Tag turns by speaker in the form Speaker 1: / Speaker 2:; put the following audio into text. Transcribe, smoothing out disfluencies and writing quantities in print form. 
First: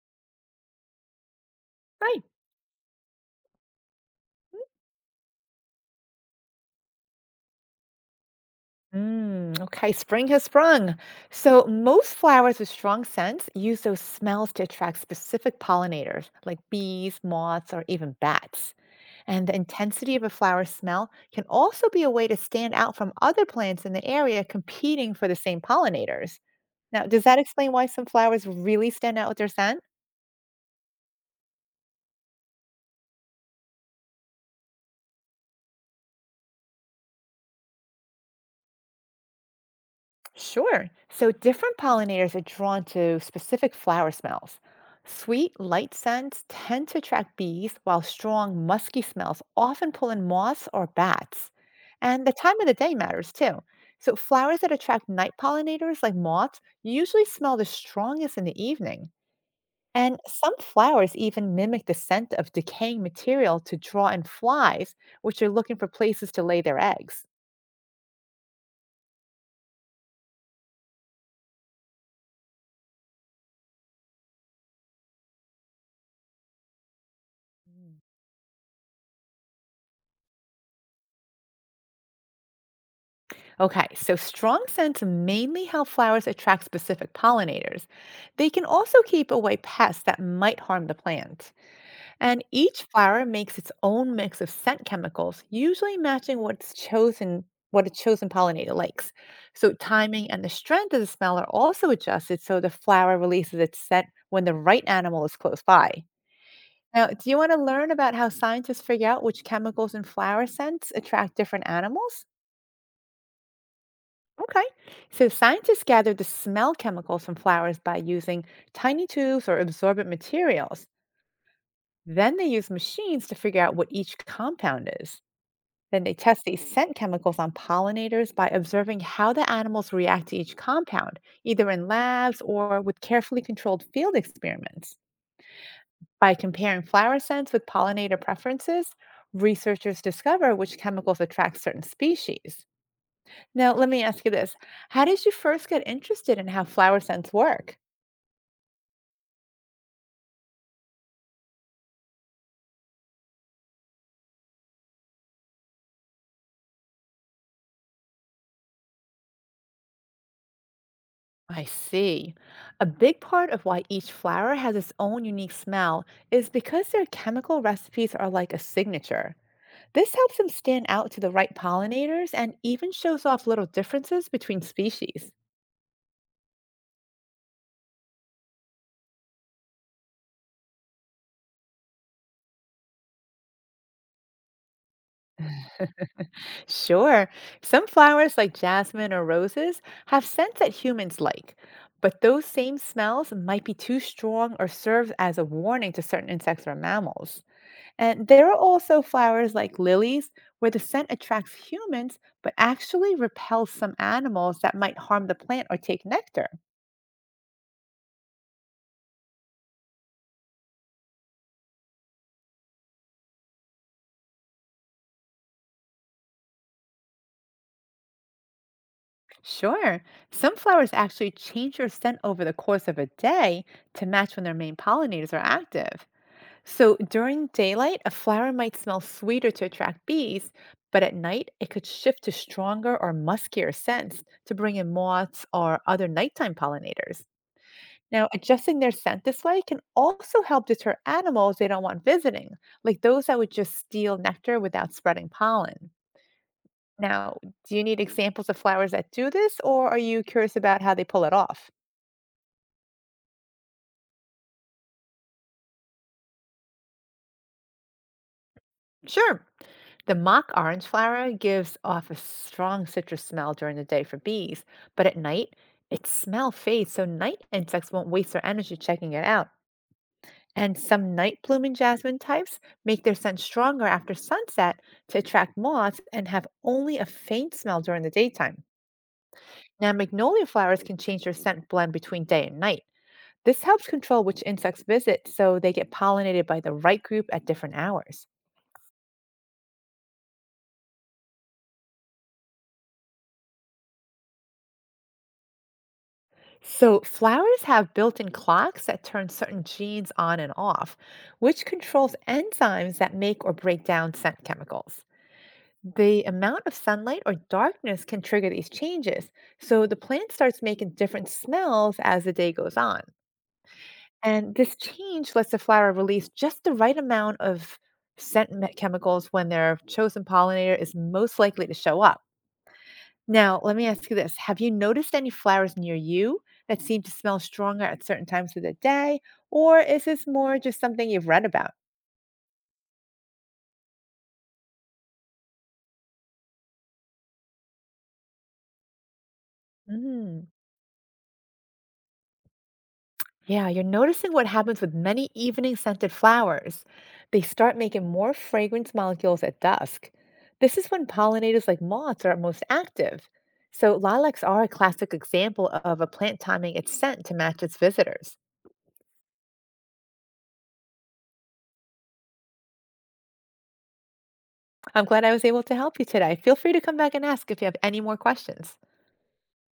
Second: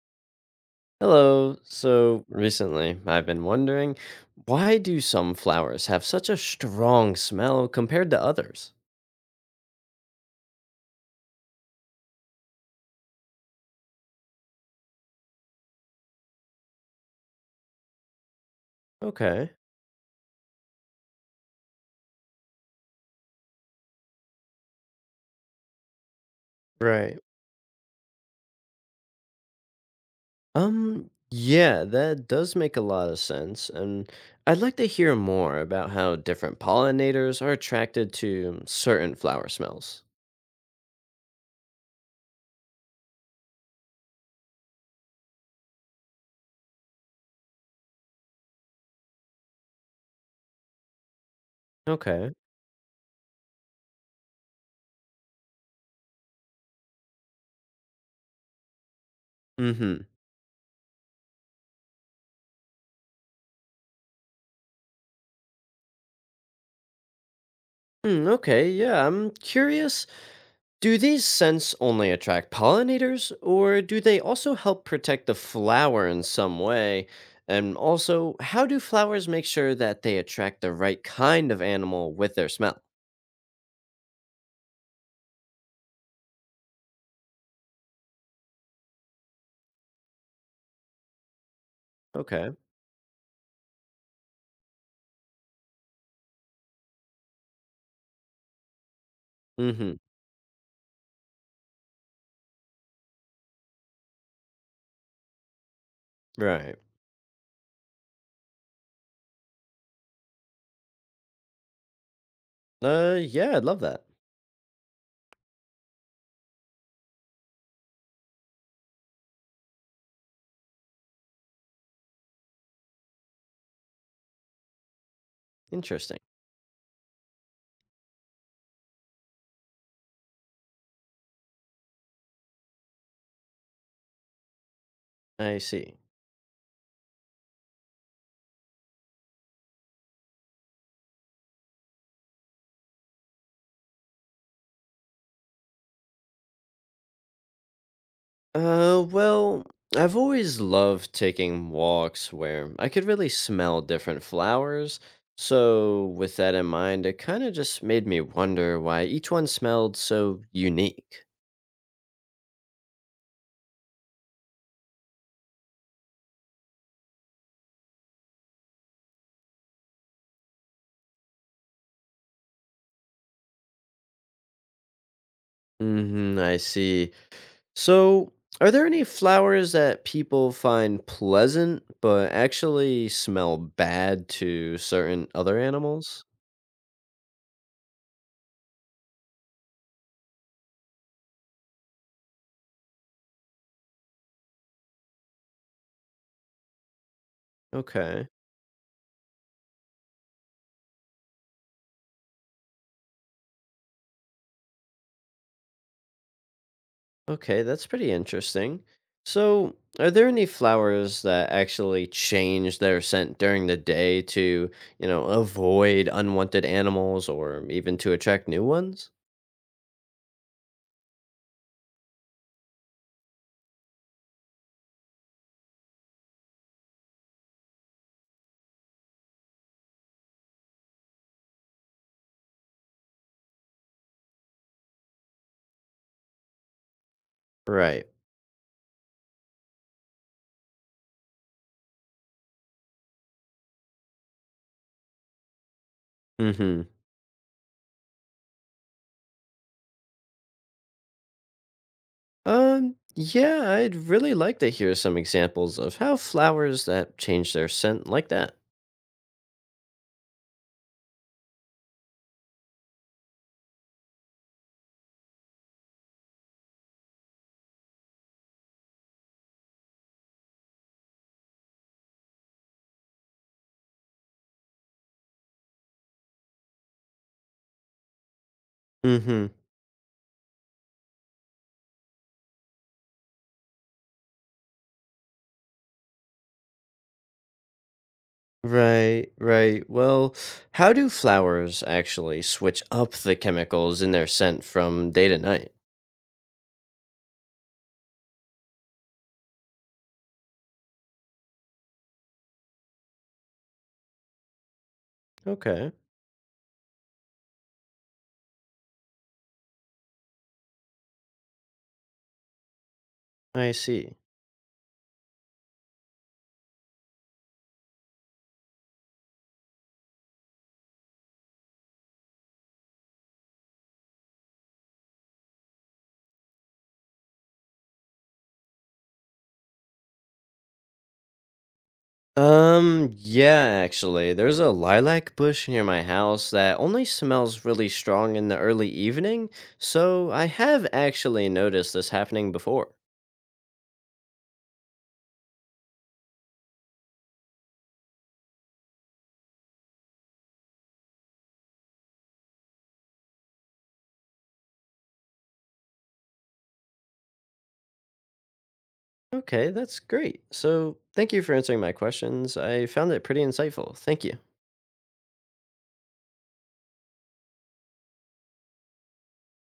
Speaker 1: Hello.
Speaker 2: Hi.
Speaker 1: So recently, I've been wondering why do some flowers have such a strong smell compared to others?
Speaker 2: Mm, okay, spring has sprung. So, most flowers with strong scents use those smells to attract specific pollinators, like bees, moths, or even bats. And
Speaker 1: Okay.
Speaker 2: the intensity of a flower's smell can also be a way to stand out from other plants in the area competing for the same pollinators. Now,
Speaker 1: Right.
Speaker 2: does that explain why some flowers really stand out with their scent?
Speaker 1: Yeah, that does make a lot of sense. And I'd like to hear more about how different pollinators are attracted to certain flower smells.
Speaker 2: Sure. So different pollinators are drawn to specific flower smells. Sweet, light scents tend to attract bees, while strong, musky smells often pull in moths or bats. And
Speaker 1: Okay.
Speaker 2: the time of the day matters too. So flowers that attract night pollinators, like moths, usually smell the strongest in the evening.
Speaker 1: Mm-hmm.
Speaker 2: And some flowers even mimic the scent of decaying material to draw in flies, which are looking for places to lay their eggs.
Speaker 1: Mm, okay, yeah, I'm curious. Do these scents only attract pollinators, or do they also help protect the flower in some way? And also, how do flowers make sure that they attract the right kind of animal with their smell?
Speaker 2: Okay, so strong scents mainly help flowers attract specific pollinators. They can also keep away pests that might harm the plant. And
Speaker 1: Okay.
Speaker 2: each flower makes its own mix of scent chemicals, usually matching what a chosen pollinator likes. So
Speaker 1: Mm hmm.
Speaker 2: timing and the strength of the smell are also adjusted so the flower releases its scent when the right animal is close by.
Speaker 1: Right.
Speaker 2: Now, do you want to learn about how scientists figure out which chemicals in flower scents attract different animals?
Speaker 1: Yeah, I'd love that.
Speaker 2: Okay. So scientists gather the smell chemicals from flowers by using tiny tubes or absorbent materials. Then they use machines to figure out what each compound is. Then they
Speaker 1: Interesting.
Speaker 2: test these scent chemicals on pollinators by observing how the animals react to each compound, either in labs or with carefully controlled field experiments.
Speaker 1: I see.
Speaker 2: By comparing flower scents with pollinator preferences, researchers discover which chemicals attract certain species. Now, let me ask you this. How did you first get interested in how flower scents work?
Speaker 1: Well, I've always loved taking walks where I could really smell different flowers. So, with that in mind, it kind of just made me wonder why each one smelled so unique.
Speaker 2: I see. A big part of why each flower has its own unique smell is because their chemical recipes are like a signature. This helps them stand out to the right pollinators and even shows off little differences between species.
Speaker 1: Mm-hmm, I see. So, are there any flowers that people find pleasant but actually smell bad to certain other animals?
Speaker 2: Sure, some flowers like jasmine or roses have scents that humans like, but those same smells might be too strong or serve as a warning to certain insects or mammals.
Speaker 1: Okay.
Speaker 2: And there are also flowers like lilies, where the scent attracts humans but actually repels some animals that might harm the plant or take nectar.
Speaker 1: Okay, that's pretty interesting. So, are there any flowers that actually change their scent during the day to, avoid unwanted animals or even to attract new ones?
Speaker 2: Sure, some flowers actually change their scent over the course of a day to match when their main pollinators are active. So during daylight, a flower might smell sweeter to attract bees, but at night, it could shift to stronger or muskier scents to bring in moths or other nighttime pollinators.
Speaker 1: Right.
Speaker 2: Now, adjusting their scent this way can also help deter animals they don't want visiting, like those that would just steal nectar without spreading pollen.
Speaker 1: Mm-hmm.
Speaker 2: Now, do you need examples of flowers that do this, or are you curious about how they pull it off?
Speaker 1: Yeah, I'd really like to hear some examples of how flowers that change their scent like that.
Speaker 2: Sure. The mock orange flower gives off a strong citrus smell during the day for bees, but at night, its smell fades so night insects won't waste their energy checking it out. And some night blooming jasmine types make their scent stronger after sunset to attract moths and have only a faint smell during the daytime.
Speaker 1: Mm-hmm.
Speaker 2: Now, magnolia flowers can change their scent blend between day and night. This helps control which insects visit so they get pollinated by the right group at different hours.
Speaker 1: Right, right. Well, how do flowers actually switch up the chemicals in their scent from day to night?
Speaker 2: So, flowers have built in clocks that turn certain genes on and off, which controls enzymes that make or break down scent chemicals.
Speaker 1: Okay,
Speaker 2: The amount of sunlight or darkness can trigger these changes, so the plant starts making different smells as the day goes on.
Speaker 1: I see.
Speaker 2: And this change lets the flower release just the right amount of chemicals when their chosen pollinator is most likely to show up. Now, let me ask you this. Have you noticed any flowers near you that seem to smell stronger at certain times of the day, or is this more just something you've read about?
Speaker 1: Yeah, actually, there's a lilac bush near my house that only smells really strong in the early evening, so I
Speaker 2: Mhm.
Speaker 1: have actually noticed this happening before.
Speaker 2: Yeah, you're noticing what happens with many evening scented flowers. They start making more fragrance molecules at dusk. This is when pollinators like moths are most active. So, lilacs are a classic example of a plant timing its scent to match its visitors.
Speaker 1: Okay, that's great. So, thank you for answering my questions. I found it pretty insightful. Thank you.
Speaker 2: I'm glad I was able to help you today. Feel free to come back and ask if you have any more questions.